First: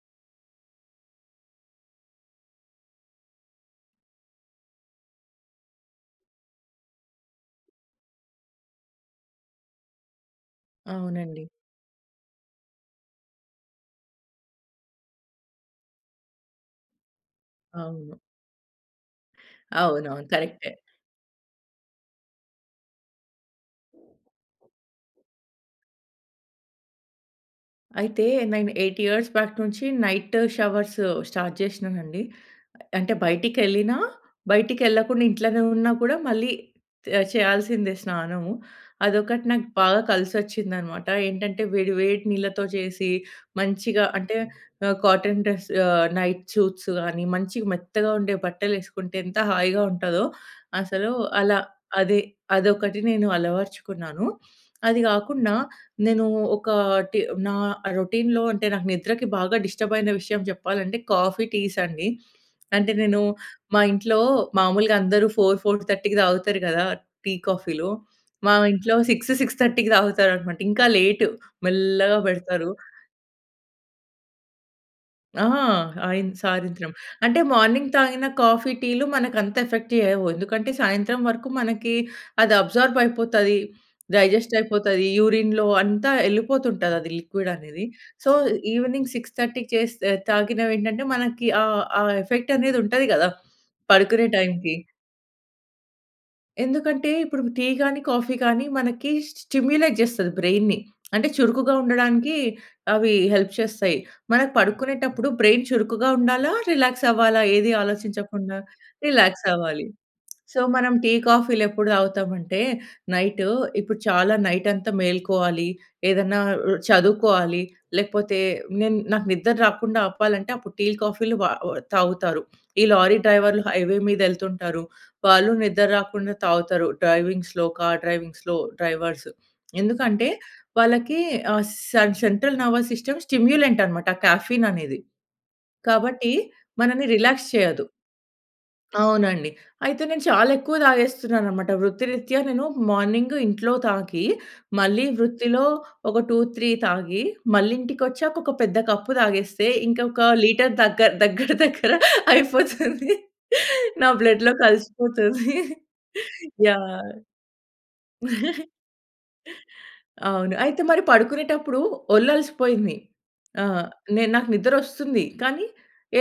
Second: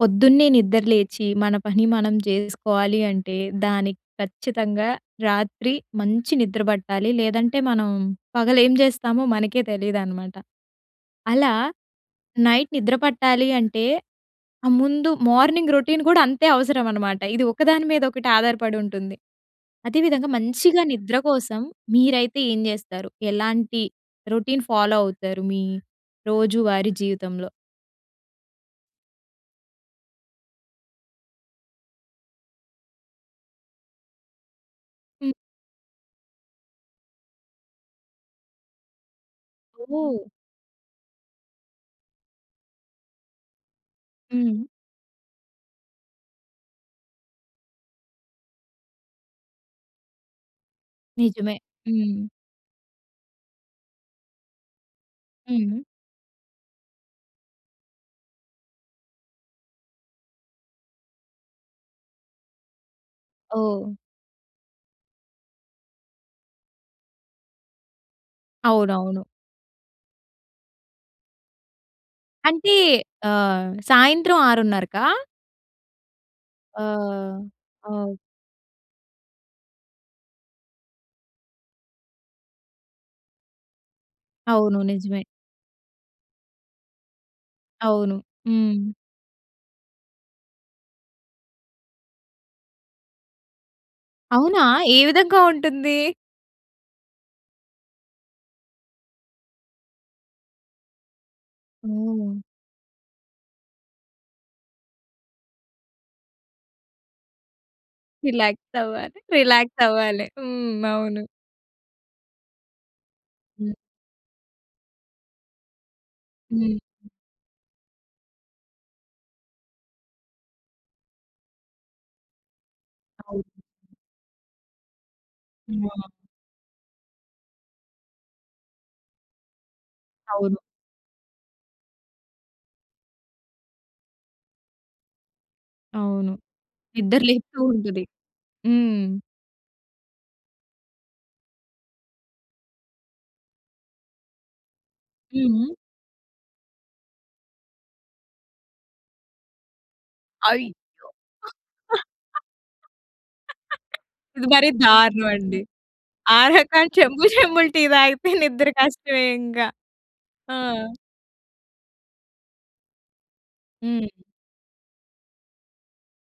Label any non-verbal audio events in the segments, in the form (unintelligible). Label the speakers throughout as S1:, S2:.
S1: పొద్దున్నే నిద్రలేచి, మన పని మనం చేసుకోవాలి అంటే, దానికి ఖచ్చితంగా రాత్రి మంచి నిద్ర పట్టాలి. లేదంటే, మనం పగలేం జేస్తామో మనకే తెలియదనమాట.
S2: అవునండి.
S1: అలా, నైట్ నిద్ర పట్టాలి అంటే, ఆహ్, ముందు మార్నింగ్ రొటీన్ గూడా అంతే అవసరమనమాట. ఇది ఒకదాని
S2: అవును.
S1: మీదొకటి ఆధారపడుంటుంది.
S2: అవునవును.
S1: అదేవిధంగా
S2: కరక్టే.
S1: మంచిగా నిద్ర కోసం మీరైతే ఏం జేస్తారు? ఎలాంటి రొటీన్ ఫాలో అవుతారు? మీ రోజువారీ జీవితంలో.
S2: అయితే, నేను 8 ఇయార్స్ బ్యాక్ నుంచి నైటు షవర్స్ స్టార్ట్ జేషినానండి. అంటే బయటికేళ్ళినా, బయటికేళ్ళకుండా
S1: హ్మ్.
S2: ఇంట్లోనే ఉన్నా కూడా మళ్ళీ తే చేయాల్సిందే స్నానము. అదొకటి నాకు బాగా
S1: ఓహ్!
S2: కలిసొచ్చిందనమాట. ఏంటంటే, వేడి వేడి నీళ్లతో చేసి, మంచిగా అంటే
S1: హ్మ్.
S2: ఆహ్, కాటన్ డ్రెస్ ఆహ్, నైట్ చూట్సు గానీ మంచిగ మెత్తగా ఉండే బట్టలేసుకుంటే, ఎంత హాయిగా ఉంటాదొ అసలు.
S1: నిజమే.
S2: అలా అది,
S1: హ్మ్.
S2: అదొకటి నేను అలవర్చుకున్నాను. అది గాకుండా
S1: హ్మ్.
S2: నేనూ ఒకాటి నా రొటిన్‌లో అంటే నాకు నిద్రకి బాగా డిస్టర్బయిన విషయం చెప్పాలంటే, కాఫీ, టీస్ అండి. అంటే నేను, మా
S1: ఓహ్!
S2: ఇంట్లో మాములుగా అందరూ 4:00, 4 :30కి తాగుతారు గదా, టీ, కాఫీ‌లు మా ఇంట్లో
S1: అవునవును.
S2: 6:00, 6:30కి తాగుతారనమాట. ఇంకా లేటు మెల్లగా బెడతారు.
S1: అంటే ఆహ్, సాయంత్రం 6:30కా
S2: ఆ! ఆయిన్
S1: ఆ!
S2: సాయంత్రం. అంటే, మార్నింగ్
S1: ఆ!
S2: తాగిన కాఫీ, టీ‌లు మనకంత ఎఫెక్ట్ చేయవు. ఎందుకంటే, సాయంత్రం వరకు మనకి, అది అబ్జార్బయిపోతది,
S1: అవును.
S2: డైజెస్టయిపోతది,
S1: నిజమే.
S2: యూరిన్‌లో అంతా ఎళ్ళిపోతుంటదది లిక్విడనేది.
S1: అవును.
S2: సో,
S1: హ్మ్.
S2: ఈవెనింగ్ 6:30కి చేస్తే ఆహ్, తాగినవేంటంటే మనకి ఆ ఆ ఎఫెక్టనేది ఉంటది గదా! పడుకునే
S1: అవునా!
S2: టైంకి.
S1: ఏ విధంగా ఉంటుందీ?
S2: ఎందుకంటే ఇప్పుడు టీ గాని, కాఫీ గాని మనకి స్టిమ్యులేట్ చేస్తది బ్రైన్‌ని. అంటే చురుకుగా
S1: హ్మ్.
S2: ఉండడానికి అవి హెల్ప్ చేస్తాయి. మనం పడుకునేటప్పుడు బ్రైన్ చురుకుగా ఉండాలా? రిలాక్స్ అవ్వాలా? ఏది ఆలోచించకుండా?
S1: రిలాక్స్ అవ్వాలి. (giggles)
S2: రిలాక్స్
S1: రిలాక్స్
S2: అవ్వాలి.
S1: అవ్వాలి.
S2: సో,
S1: హ్మ్.
S2: మనం టీ
S1: అవును.
S2: కాఫీలు ఎప్పుడు తాగుతాము అంటే నైట్,
S1: హ్మ్.
S2: ఇప్పుడు చాలా నైట్ అంతా మేలుకోవాలి, ఏదన్నా ఆహ్,
S1: హ్మ్.
S2: చదువుకోవాలి లేకపోతే నేను నాకు నిద్ర రాకుండా ఆపాలంటే అప్పుడు టీ కాఫీలు వా తాగుతారు. ఈ లారీ
S1: అవును.
S2: డ్రైవర్లు హైవే మీద వెళ్తుంటారు. వాళ్ళు నిద్ర
S1: హ్మ్. ఆ!
S2: రాకుండా తాగుతారు. డ్రైవింగ్స్‌లో, కార్ డ్రైవింగ్స్‌లో డ్రైవర్స్. ఎందుకంటే
S1: అవును.
S2: వాళ్ళకి ఆహ్, సెం సెంట్రల్ నెర్వస్ సిస్టమ్ స్టిమ్యులెంట్ అన్నమాట కెఫెయిన్ అనేది.
S1: అవును.
S2: కాబట్టి మనల్ని
S1: నిద్ర
S2: రిలాక్స్
S1: లేస్తూ
S2: చేయదు.
S1: ఉంటది. హ్మ్.
S2: అవునండి. అయితే నేను చాలా ఎక్కువ తాగేస్తున్నాను అన్నమాట. వృత్తిరీత్యా నేను మార్నింగ్, ఇంట్లో తాగి. మళ్ళీ వృత్తిలో
S1: హ్మ్.
S2: ఒక 2, 3 తాగి మళ్ళి ఇంటికి వచ్చాక ఒక పెద్ద కప్ తాగేస్తే, ఇంకొక లీటర్
S1: అయ్యో!
S2: దగ్గర దగ్గర దగ్గర
S1: (giggles)
S2: అయిపోతుంది.
S1: (laughs)
S2: నా
S1: ఇది
S2: బ్లడ్‌లో
S1: మరి దారుణం
S2: కలిసిపోతుంది.
S1: అండి. ఆ రకం
S2: యాహ్.
S1: చెంబు చెంబులు టీ తాగితే నిద్ర కష్టమే ఇంక.
S2: అవును.
S1: ఆ!
S2: అయితే మరి పడుకునేటప్పుడు ఒళ్లు అలిసిపోయింది. ఆహ్,
S1: హ్మ్.
S2: నేను నాకు నిద్ర వస్తుంది, కానీ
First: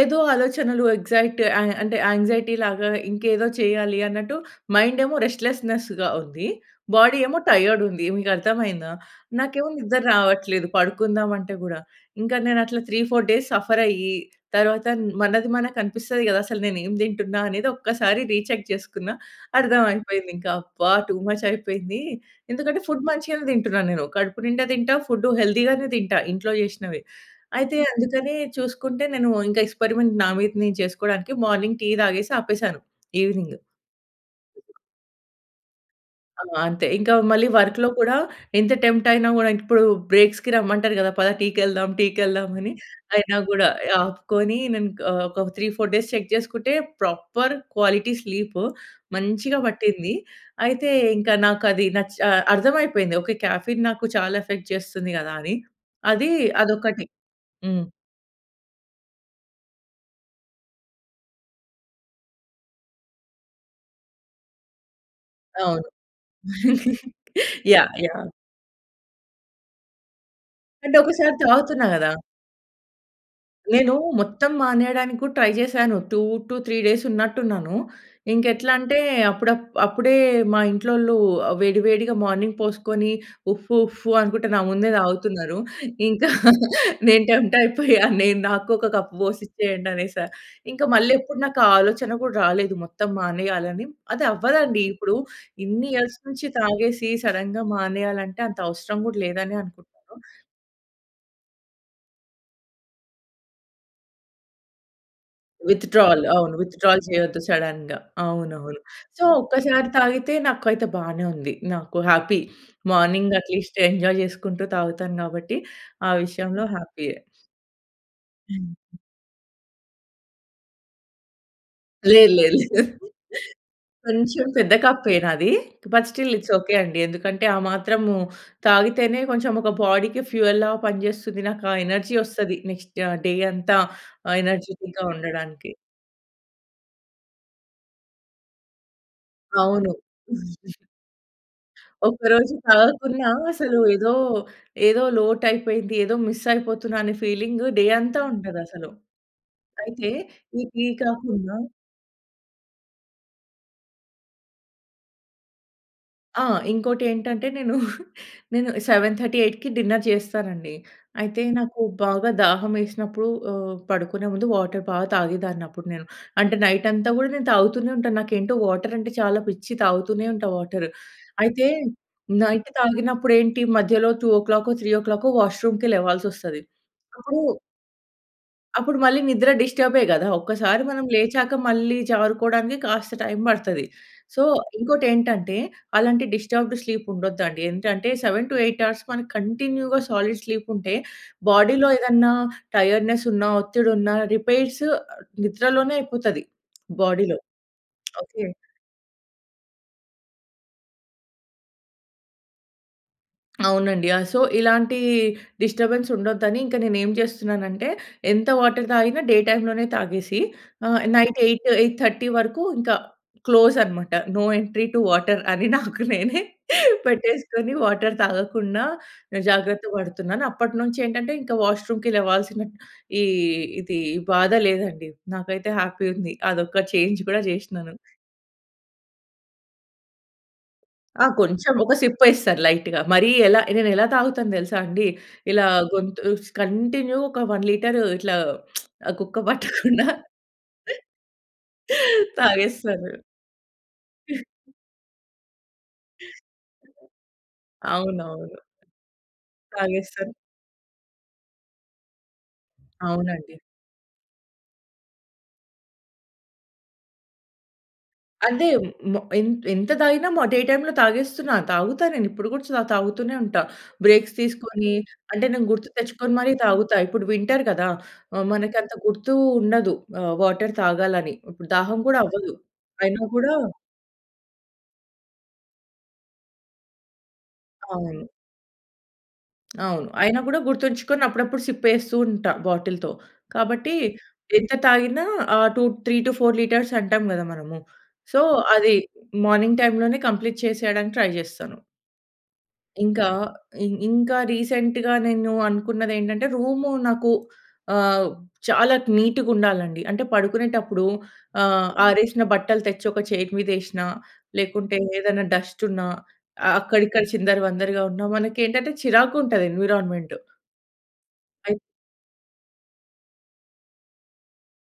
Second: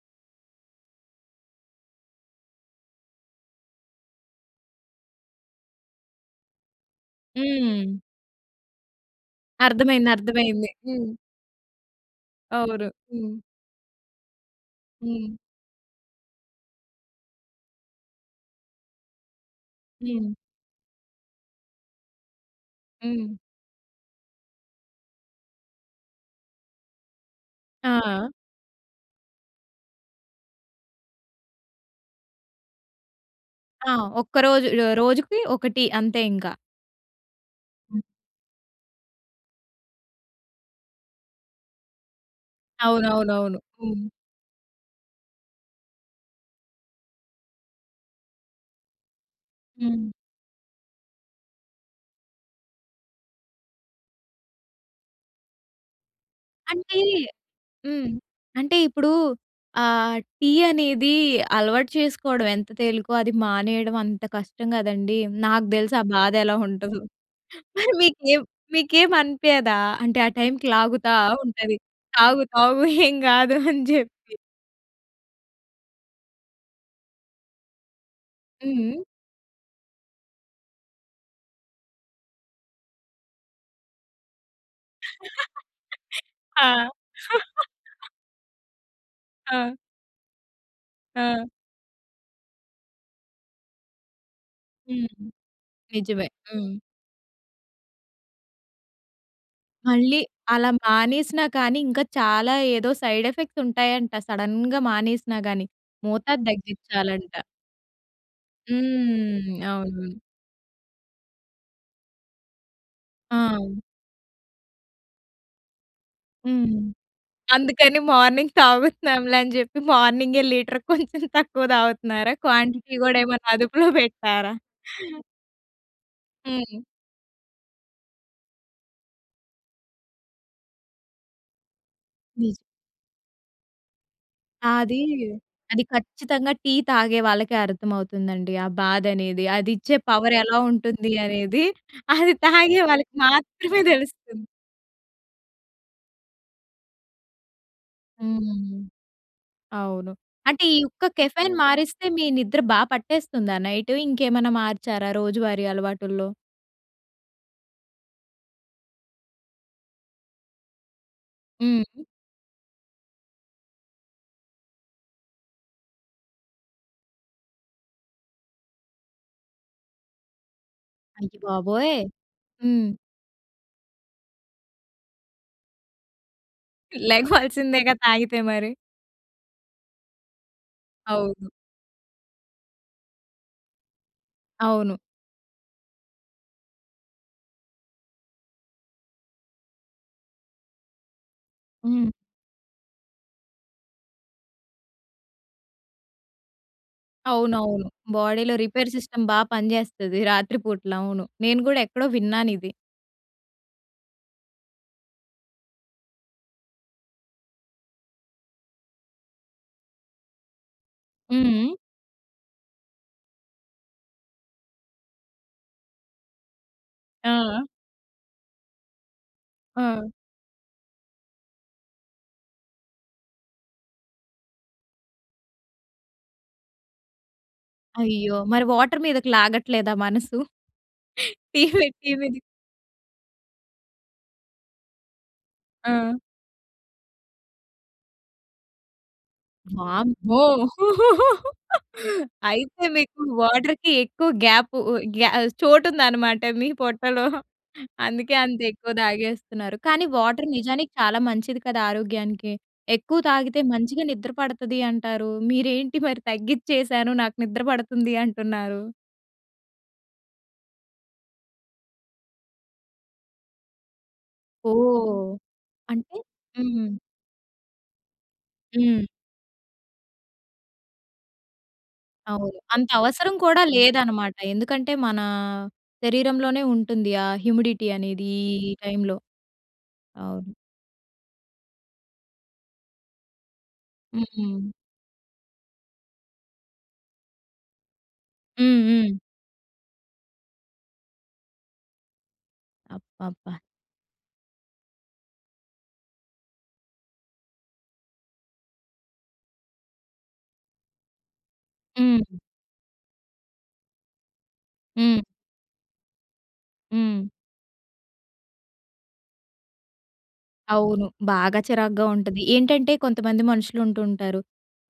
S2: ఏదో ఆలోచనలు ఎక్సైట్ ఆహ్, అంటే యాంక్సైటీలాగా, ఇంకేదో చేయాలి అన్నట్టు మైండ్ ఏమో రెస్ట్‌లెస్స్‌నెస్స్‌గా ఉంది. బాడీ ఏమో టైర్డ్
S1: హ్మ్.
S2: ఉంది. మీకు అర్థమయిందా. నాకేమో నిద్ర
S1: అర్ధమైంది. అర్థమైంది.
S2: రావట్లేదు
S1: హ్మ్.
S2: పడుకుందాం అంటే కూడా. ఇంకా నేను అట్లా
S1: అవును.
S2: 3, 4
S1: హ్మ్.
S2: డేస్ సఫర్ అయ్యి తర్వాత
S1: హ్మ్.
S2: మనది మనకి కనిపిస్తది కదా. అసలు నేను ఏమి తింటున్నా అనేది ఒక్కసారి రీచెక్ చేసుకున్న అర్థమైపోయింది
S1: హ్మ్.
S2: ఇంకా. అబ్బా! టూ మచ్ అయిపోయింది. ఎందుకంటే ఫుడ్
S1: హ్మ్.
S2: మంచిగానే తింటున్నాను, నేను కడుపు నిండా తింటా, ఫుడ్ హెల్తీగానే తింటా, ఇంట్లో చేసినవే. అయితే
S1: ఆ!
S2: అందుకనే చూసుకుంటే, నేను ఇంకా ఎక్స్‌పెరిమెంట్ నా మీద చేసుకోవడానికి మార్నింగ్ టీ తాగేసి ఆపేసాను. ఈవెనింగ్.
S1: ఆ! ఒక్క రోజు రోజుకి ఒక టీ. అంతే
S2: ఆ!
S1: ఇంకా.
S2: అంతే. ఇంకా మళ్ళి వర్క్‌లో
S1: హ్మ్.
S2: కూడా ఎంత టెంప్ట్ అయినా కూడా ఇప్పుడు బ్రేక్స్‌కి రమ్మంటారు కదా! పద టీకెళ్దాం, టీకెళ్దాం అని. అయినా
S1: అవునవునవును.
S2: కూడా
S1: హ్మ్.
S2: ఆపుకొని నేను ఆహ్, ఒక 3, 4 డేస్ చెక్ చేసుకుంటే, ప్రాపర్ క్వాలిటీ స్లీప్ మంచిగా
S1: హ్మ్.
S2: పట్టింది. అయితే ఇంక నాకు అది నచ్ అర్థం అయిపోయింది. ఓకే కెఫెయిన్ నాకు చాలా ఎఫెక్ట్ చేస్తుంది కదా అని. అది
S1: అంటే
S2: అదొక్కటి. హ్మ్.
S1: హ్మ్. అంటే ఇప్పుడు ఆహ్, టీ అనేది అలవాటు చేసుకోవడం ఎంత తేలికో అది మానేయడం అంత కష్టం కదండీ. నాకు
S2: అవును.
S1: తెలుసు ఆ బాధ ఎలా ఉంటుందో!
S2: (giggles) యాహ్!
S1: మరి
S2: యాహ్!
S1: మీకేం, మీకేం అనిపియదా? అంటే ఆ టైమ్‌కి
S2: అంటే
S1: లాగుతా
S2: ఒక్కసారి
S1: ఉంటది.
S2: తాగుతున్నా కదా!
S1: తాగు తాగు ఏం కాదు అని
S2: నేను
S1: చెప్పి.
S2: మొత్తం మానేయడానికి కూడా ట్రై చేశాను. 2-3 డేస్ ఉన్నట్టు ఉన్నాను. ఇంక ఎట్లా అంటే
S1: హ్మ్.
S2: అప్పుడు అప్పుడే మా ఇంట్లోలు వేడి వేడిగా మార్నింగ్ పోసుకొని, ఉఫ్ ఉఫ్ అనుకుంటే నా ముందే తాగుతున్నారు. ఇంకా
S1: ఆ!
S2: నేను టెంప్ట్ అయిపోయా, నేను నాకు ఒక కప్ పోసి
S1: ఆ!
S2: ఇచ్చేయండి అనేసా. ఇంకా మళ్ళీ ఎప్పుడు
S1: ఆ!
S2: నాకు ఆ ఆలోచన కూడా రాలేదు మొత్తం మానేయాలని. అది అవ్వదండి. ఇప్పుడు
S1: హ్మ్.
S2: ఇన్ని ఇయర్స్
S1: నిజమే.
S2: నుంచి
S1: హ్మ్.
S2: తాగేసి సడెన్‌గా మానేయాలంటే అంత అవసరం కూడా లేదనే అనుకుంటాను.
S1: మళ్ళీ అలా మానేసినా కానీ ఇంకా చాలా ఏదో సైడ్ ఎఫెక్ట్స్ ఉంటాయంట. సడెన్‌గా మానేసినా కానీ.
S2: విత్‌డ్రాల్.
S1: మోతాదు
S2: అవును విత్‌డ్రాల్
S1: తగ్గించాలంట.
S2: చేయొద్దు సడెన్‌గా, అవునవును. సో,
S1: హ్మ్.
S2: ఒక్కసారి
S1: అవునవును.
S2: తాగితే నాకైతే బానే ఉంది. నాకు హ్యాపీ. మార్నింగ్
S1: ఆ!
S2: అట్లీస్ట్ ఎంజాయ్ చేసుకుంటూ తాగుతాను కాబట్టి ఆ విషయంలో
S1: హ్మ్.
S2: హ్యాపీయే.
S1: అందుకని మార్నింగ్ తాగుతున్నాంలే అని చెప్పి మార్నింగ్ లీటర్‌కి కొంచెం తక్కువ
S2: లేదు.
S1: తాగుతున్నారా?
S2: లేదు.
S1: క్వాంటిటీ
S2: లేదు.
S1: కూడా ఏమైనా అదుపులో
S2: కొంచెం
S1: పెట్టరా?
S2: పెద్ద కప్పే నాది. బట్ స్టిల్ ఇట్స్ ఒకే
S1: హ్మ్.
S2: అండి. ఎందుకంటే ఆ మాత్రం తాగితేనే కొంచెం ఒక బాడీకి ఫ్యూయల్‌లాగా పనిచేస్తుంది. నాకు ఆ ఎనర్జీ
S1: నిజం.
S2: వస్తది. నెక్స్ట్ డే అంతా ఆహ్,
S1: ఆ! అది.
S2: ఎనర్జిటిక్‌గా ఉండడానికి.
S1: అది ఖచ్చితంగా టీ తాగే వాళ్ళకే అర్థమవుతుందండి. ఆ బాధ అనేది. అది
S2: అవును.
S1: ఇచ్చే పవర్ ఎలా ఉంటుంది అనేది. అది
S2: ఒకరోజు
S1: తాగే వాళ్ళకి
S2: తాగకున్నా అసలు
S1: మాత్రమే
S2: ఏదో
S1: తెలుస్తుంది.
S2: ఏదో లోటు అయిపోయిది. ఏదో మిస్ అయిపోతున్నా అనే ఫీలింగ్ డే అంతా ఉంటది
S1: హ్మ్.
S2: అసలు. అయితే
S1: అవును. అంటే
S2: ఈ
S1: ఈ
S2: టీ
S1: యుక్క
S2: కాకుండా
S1: కెఫెయిన్ మారిస్తే, మీ నిద్ర బా పట్టేస్తుందా నైట్? ఇంకేమన్నా మార్చారా రోజువారీ అలవాటుల్లో?
S2: ఆ! ఇంకోటి ఏంటంటే, నేను (giggles) నేను 7:30, 8:00కి డిన్నర్ చేస్తానండి. అయితే నాకు
S1: హ్మ్.
S2: బాగా దాహం వేసినప్పుడు ఆహ్, పడుకునే ముందు వాటర్ బాగా తాగేదాన్ని అప్పుడు నేను. అంటే నైట్ అంతా కూడా నేను తాగుతూనే ఉంటాను. నాకేంటో వాటర్ అంటే చాలా పిచ్చి. తాగుతూనే ఉంటా వాటర్.
S1: అయ్య
S2: అయితే
S1: బాబోయ్!
S2: నైట్
S1: హ్మ్.
S2: తాగినప్పుడు ఏంటి మధ్యలో 2:00కో, 3:00కో వాష్రూమ్‌కి లేవాల్సి వస్తది. అప్పుడు...
S1: లేగవలసిందే కదా! తాగితే మరి.
S2: అప్పుడు మళ్ళి నిద్ర డిస్టర్బే కదా! ఒక్కసారి మనం
S1: అవును.
S2: లేచాక మళ్ళీ జారుకోవడానికి కాస్త టైమ్ పడతది. సో,
S1: అవును.
S2: ఇంకోటి ఏంటంటే, అలాంటి డిస్టర్బ్‌డ్ స్లీప్ ఉండదు అండి. ఏంటంటే 7-8 అవర్స్ కంటిన్యూ‌గా సాలిడ్ స్లీప్ ఉంటే బాడీ‌లో
S1: హ్మ్.
S2: ఏదన్నా టైర్డ్‌నెస్ ఉన్న, ఒత్తిడి ఉన్న రిపేర్స్ నిద్రలోనే అయిపోతది బాడీలో.
S1: అవునవును.
S2: ఓకే.
S1: బాడీలో రిపేర్ సిస్టమ్ బాగా పనిచేస్తది రాత్రి పూటల. అవును. నేను కూడా ఎక్కడో విన్నాను ఇది.
S2: అవునండి. ఆహ్, సో, ఇలాంటి డిస్టర్బెన్స్ ఉండొద్దని ఇంకా నేనేం చేస్తున్నానంటే, ఎంత వాటర్ తాగినా డే టైమ్‌లోనే తాగేసి ఆహ్, నైట్
S1: హ్మ్,
S2: ఎయిట్,
S1: హ్మ్.
S2: ఎయిట్ థర్టీ వరకు ఇంకా క్లోజ్ అన్నమాట. నో ఎంట్రీ టు వాటర్ అని నాకు నేనే
S1: ఆ! ఆ!
S2: పెట్టేసుకొని, వాటర్ తాగకుండా జాగ్రత్త
S1: ఆ!
S2: పడుతున్నాను. అప్పటినుంచి ఏంటంటే, ఇంకా వాష్‌రూమ్‌కి లేవాల్సిన ఈ ఇది, ఈ బాధ లేదండి. నాకైతే హ్యాపీ ఉంది. అదొక చేంజ్ కూడా చేసినాను.
S1: అయ్యో! మరి వాటర్ మీదకి లాగట్లేదా మనసు.
S2: ఆ! కొంచెం.
S1: (chuckles)
S2: ఒక
S1: (unintelligible)
S2: సిప్పేస్తా లైట్‌గా. మరీ ఎలా నేనెలా తాగుతానో తెలుసా అండి. ఇలా
S1: ఆ!
S2: గొంతు స్ కంటిన్యూ ఒక 1 లీటరు ఇట్లా (smacks lips) గుక్క పట్టకుండా
S1: వామ్మో!
S2: (laughs)
S1: అయితే,
S2: తాగేస్తాను.
S1: మీకు వాటర్‌కి ఎక్కువ గ్యాప్
S2: (chuckles)
S1: ఉ ఉ గ్యా చోటు ఉందన్నమాట. మీ పొట్టలో. అందుకే
S2: అవునవును.
S1: అంత ఎక్కువ తాగేస్తున్నారు. కానీ,
S2: తాగేస్తారు.
S1: వాటర్ నిజానికి చాలా మంచిది కదా ఆరోగ్యానికి. ఎక్కువ
S2: అవునండి.
S1: తాగితే మంచిగా నిద్ర పడతది అంటారు. మీరేంటి మరి తగ్గిచేసాను, నాకు నిద్ర పడుతుంది
S2: అదే,
S1: అంటున్నారు.
S2: ము ఎం ఎంత తాగినా డే టైమ్‌లో తాగేస్తున్నా. తాగుతా. నేను ఇప్పుడు కూడా తాగుతూనే ఉంటా. బ్రేక్స్ తీసుకొని,
S1: ఓహ్!
S2: అంటే నేను గుర్తు
S1: అంటే?
S2: తెచ్చుకొని మరి
S1: హ్మ్.
S2: తాగుతా. ఇప్పుడు వింటర్ కదా! ఆహ్, మనకు అంత
S1: హ్మ్.
S2: గుర్తు ఉండదు. ఆహ్, వాటర్ తాగాలని ఇప్పుడు దాహం కూడా అవ్వదు.
S1: అవును. అంత
S2: అయినా
S1: అవసరం
S2: కూడా
S1: కూడా లేదన్నమాట. ఎందుకంటే మన, శరీరంలోనే ఉంటుంది. ఆహ్, హ్యూమిడిటీ
S2: అవును.
S1: అనేది ఈ టైమ్‌లో.
S2: అవును. అయినా
S1: అవును.
S2: కూడా గుర్తుంచుకొని అప్పుడప్పుడు సిప్పేస్తూ ఉంటా బాటిల్‌తో. కాబట్టి,
S1: హ్మ్.
S2: ఎంత తాగిన ఆహ్, టూ 3- 4 లీటర్స్ అంటాం కదా మనము. సో,
S1: హ్మ్.
S2: అది
S1: హ్మ్.
S2: మార్నింగ్ టైమ్‌లోనే కంప్లీట్ చేసేయడానికి ట్రై చేస్తాను. ఇంకా
S1: అబ్బబ్బా!
S2: ఇం ఇంకా రీసెంట్‌గా నేను అనుకున్నదేంటంటే, రూము నాకు ఆహ్, చాలా నీటుగుండాలండి. అంటే, పడుకునేటప్పుడు ఆహ్,
S1: హ్మ్.
S2: ఆరేసిన బట్టలు తెచ్చొక చైరు మీదేసినా, లేకుంటే
S1: హ్మ్.
S2: ఏదైనా డస్టున్నా అ అక్కడిక్కడ
S1: హ్మ్.
S2: చిందరవందరగా ఉన్నా, మనకేంటంటే చిరాకుంటది ఎన్వి‌రాన్‌మెంటు...
S1: అవును, బాగా
S2: అయ్
S1: చిరాగ్గా ఉంటది. ఏంటంటే కొంతమంది మనుషులుంటూంటారు.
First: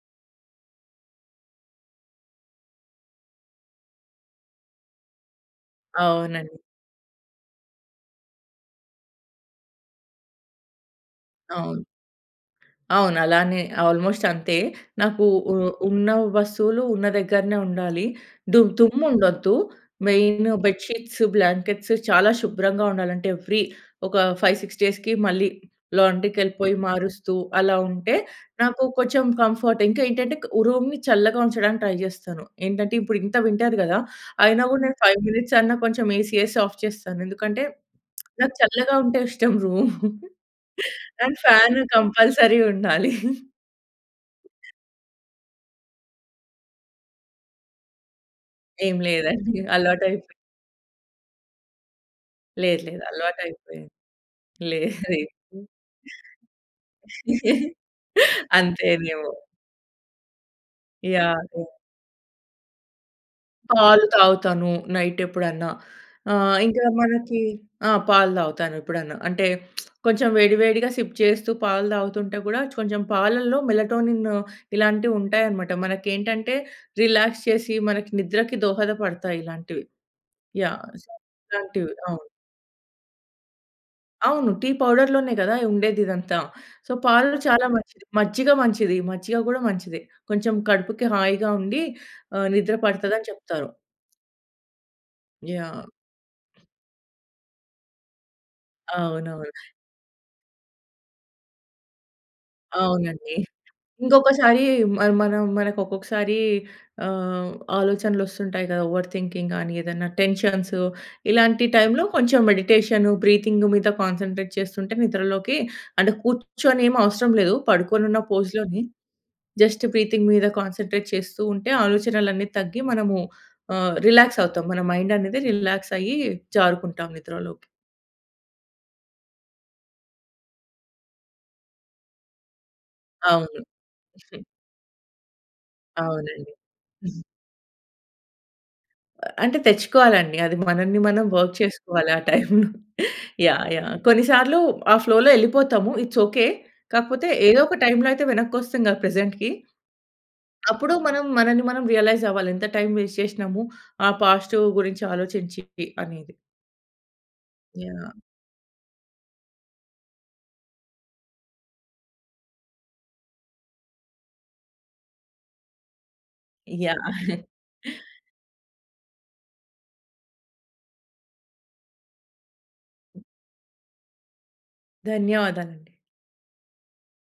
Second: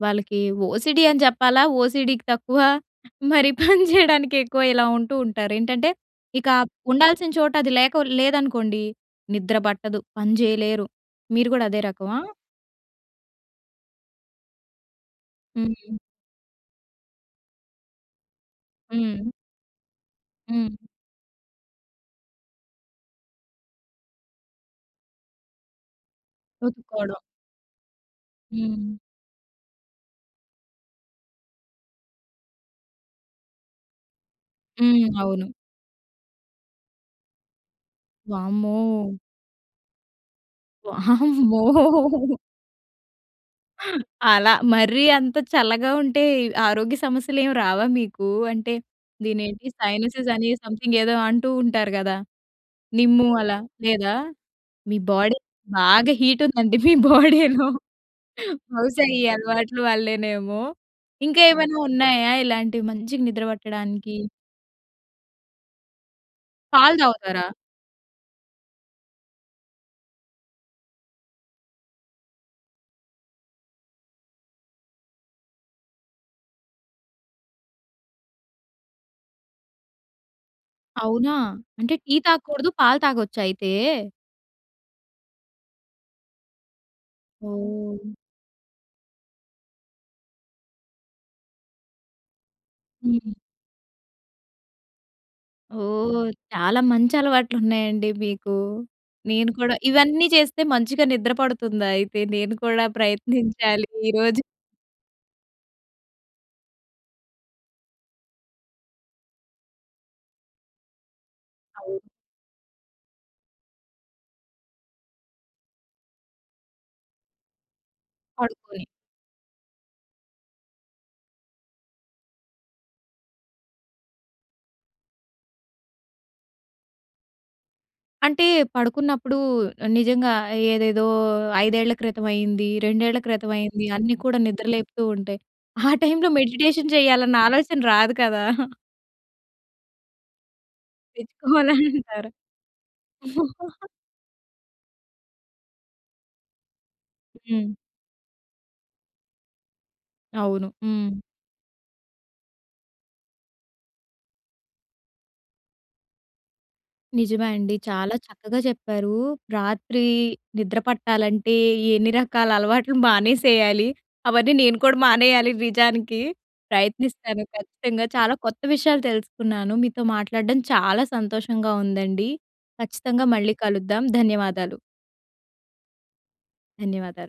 S1: వాళ్ళకి ఓసీడీ అని చెప్పాలా ఓసీడీ‌కి తక్కువ మరి పని చేయడానికెక్కువ ఇలా ఉంటూ ఉంటారేంటంటే, ఇక
S2: అవునండి.
S1: ఉండాల్సిన చోట అది లేక లేదనుకోండి, నిద్ర పట్టదు, పని చేయలేరు, మీరు కూడా అదే
S2: అవును.
S1: రకమా?
S2: అవునలానే అల్‌మోస్టంతే. నాకు ఉ
S1: హ్మ్.
S2: ఉన్న వస్తువులు ఉన్న దగ్గరనే ఉండాలి. దు
S1: హ్మ్.
S2: దుమ్ముండొద్దు. మెయిను
S1: హ్మ్.
S2: బెడ్‌షీట్స్, బ్లాంకెట్స్ చాలా శుభ్రంగా ఉండాలంటే, ఎవ్రీ ఒక 5, 6 డేస్‌కి మళ్ళీ లాండ్రీకెళ్ళిపోయి
S1: ఉతుక్కోడం.
S2: మారుస్తూ అలా ఉంటే, నాకు
S1: హ్మ్.
S2: కొంచెం కంఫర్ట్. ఇంకా ఏంటంటే క్ ఓహ్, రూమ్‌ని చల్లగా ఉంచడానికి ట్రై జేస్తాను. ఏంటంటే, ఇప్పుడు ఇంత వింటర్ గదా, అయినా గూడా నేను
S1: హ్మ్.
S2: 5
S1: అవును.
S2: మినిట్స్ అన్నా కొంచెం ఏసీ ఏసి ఆఫ్ చేస్తాను. ఎందుకంటే (smacks lips) నాకు
S1: వామ్మో!
S2: చల్లగా ఉంటే ఇష్టం రూము. అండ్
S1: వామ్మో!
S2: ఫ్యాను కంపల్సరీ ఉండాలి.
S1: (chuckles) అలా మరీ అంత చల్లగా ఉంటే, ఆరోగ్య సమస్యలేమి రావా మీకూ? అంటే,
S2: ఏం లేదండి,
S1: దినేంటి, సైనసెస్
S2: అలవాటైపో
S1: అని సమ్‌థింగేదో అంటూ ఉంటారు గదా!
S2: లేదు. లేదు.
S1: నిమ్ము అలా,
S2: అల్వాటయిపోయింది.
S1: లేదా? మీ
S2: లేది
S1: బాడీ బాగా హీటుందండి మీ బాడీలో.
S2: (giggles)
S1: బహుశా ఈ
S2: అంతేనేమో!
S1: అలవాట్లు వల్లేనేమో.
S2: యాహ్!
S1: ఇంకా
S2: అదే.
S1: ఏమైనా ఉన్నాయా, ఇలాంటివి మంచిగ నిద్ర
S2: పాలు
S1: పట్టడానికి?
S2: తాగుతాను. నైటెప్పుడన్నా. ఆహ్, ఇంకా
S1: పాలు
S2: మనకి
S1: తాగుతారా?
S2: ఆ! పాలు తాగుతాను ఎప్పుడన్నా. అంటే, (smacks lips) కొంచెం వేడి, వేడిగా సిప్ చేస్తూ పాలు తాగుతుంటే కూడా, కొంచెం పాలలో మెలటోనిన్ను ఇలాంటివి ఉంటాయనమాట. మనకేంటంటే రిలాక్స్ చేసి, మనకి నిద్రకి దోహదపడతాయి ఇలాంటివి. యాహ్! సొ,
S1: అవునా!
S2: ఇలాంటివి,
S1: అంటే టీ
S2: అవును.
S1: తాగకూడదు పాలు తాగొచ్చయితే?
S2: అవును. టీ పౌడర్‌లోనే గదా ఉండేదిదంతా. సో, పాలు చాలా మంచిది,
S1: ఓహ్!
S2: మజ్జిగ మంచిది, మజ్జిగ గూడా మంచిదే. కొంచెం కడుపుకి హాయిగా ఉండి ఆహ్, నిద్ర పడతదని
S1: హ్మ్.
S2: చెప్తారు. యాహ్!
S1: ఓహ్! చాలా మంచి అలవాట్లున్నాయండి మీకు.
S2: అవునవును.
S1: నేను కూడా ఇవన్నీ చేస్తే మంచిగా నిద్ర పడుతుందా అయితే? నేను కూడా ప్రయత్నించాలి
S2: అవునండి.
S1: (chuckles) ఈరోజు.
S2: ఇంకొకసారీ మ మనం మనక్కొక్కసారి ఆహ్, ఆలోచనలొస్తుంటాయి కదా! ఓవర్ థింకింగ్ కానీ, ఏదన్నా టెన్షన్సు. ఇలాంటి
S1: అవును.
S2: టైమ్‌లో కొంచం మెడిటేషను, బ్రీతింగు మీద కాన్సంట్రేట్ చేస్తుంటే, నిద్రలోకి అంటే, కూర్చొనేమి అవసరం లేదు, పడుకొనున్న పోజ్‌లోనే
S1: పడుకొని.
S2: జస్ట్ బ్రీతింగ్ మీద కాన్సంట్రేట్ చేస్తూ ఉంటే. ఆలోచనలన్ని తగ్గి మనము ఆహ్, రిలాక్సవుతాం. మన మైండనేది రిలాక్సయ్యీ జారుకుంటాం నిద్రలోకి.
S1: అంటే, పడుకున్నప్పుడూ ఆహ్, నిజంగా ఏదేదో 5 క్రితం అయింది, రెండేళ్ళ క్రితం
S2: అవును.
S1: అయింది అన్నీ కూడా
S2: (giggles)
S1: నిద్ర లేపుతూ ఉంటయి. (chuckles) ఆ టైమ్‌లో
S2: అవునండి.
S1: మెడిటేషన్ చెయ్యాలన్న ఆలోచన రాదు కదా?
S2: అంటే, తెచ్చుకోవాలండి. అది మనన్ని మనం వర్క్ చేసుకోవాలి ఆ
S1: తెచ్చుకోవాలంటారా?
S2: టైమ్‌లో. యాహ్!
S1: (chuckles)
S2: యాహ్! కొన్ని సార్లు ఆ ఫ్లో‌లో యెళ్ళిపోతాము. It's okay. కాకపోతే, ఏదో
S1: హ్మ్.
S2: ఒక టైమ్‌లో అయితే వెనక్కొస్తాంగా ప్రెజెంట్‌కి.
S1: అవును.
S2: (swallows) అప్పుడు
S1: హ్మ్.
S2: మనం మనన్ని మనం రియలైజవ్వాలి ఎంత టైమ్ వేస్ట్ చేషినము, ఆ పాస్టూ గురించి ఆలోచించీ అనేది.
S1: నిజమే అండి.
S2: యాహ్!
S1: చాలా చక్కగా చెప్పారు. రాత్రీ నిద్ర పట్టాలంటే, ఎన్ని రకాల అలవాట్లు మానేసెయ్యాలి, అవన్నీ నేను కూడా మానెయ్యాలి నిజానికి.
S2: యాహ్!
S1: ప్రయత్నిస్తాను ఖచ్చితంగా. చాలా కొత్త విషయాలు తెలుసుకున్నాను. మీతో మాట్లాడడం చాలా సంతోషంగా ఉందండి. ఖచ్చితంగా మళ్ళీ కలుద్దాం. ధన్యవాదాలు.
S2: ధన్యవాదాలండి.
S1: ధన్యవాదాలు.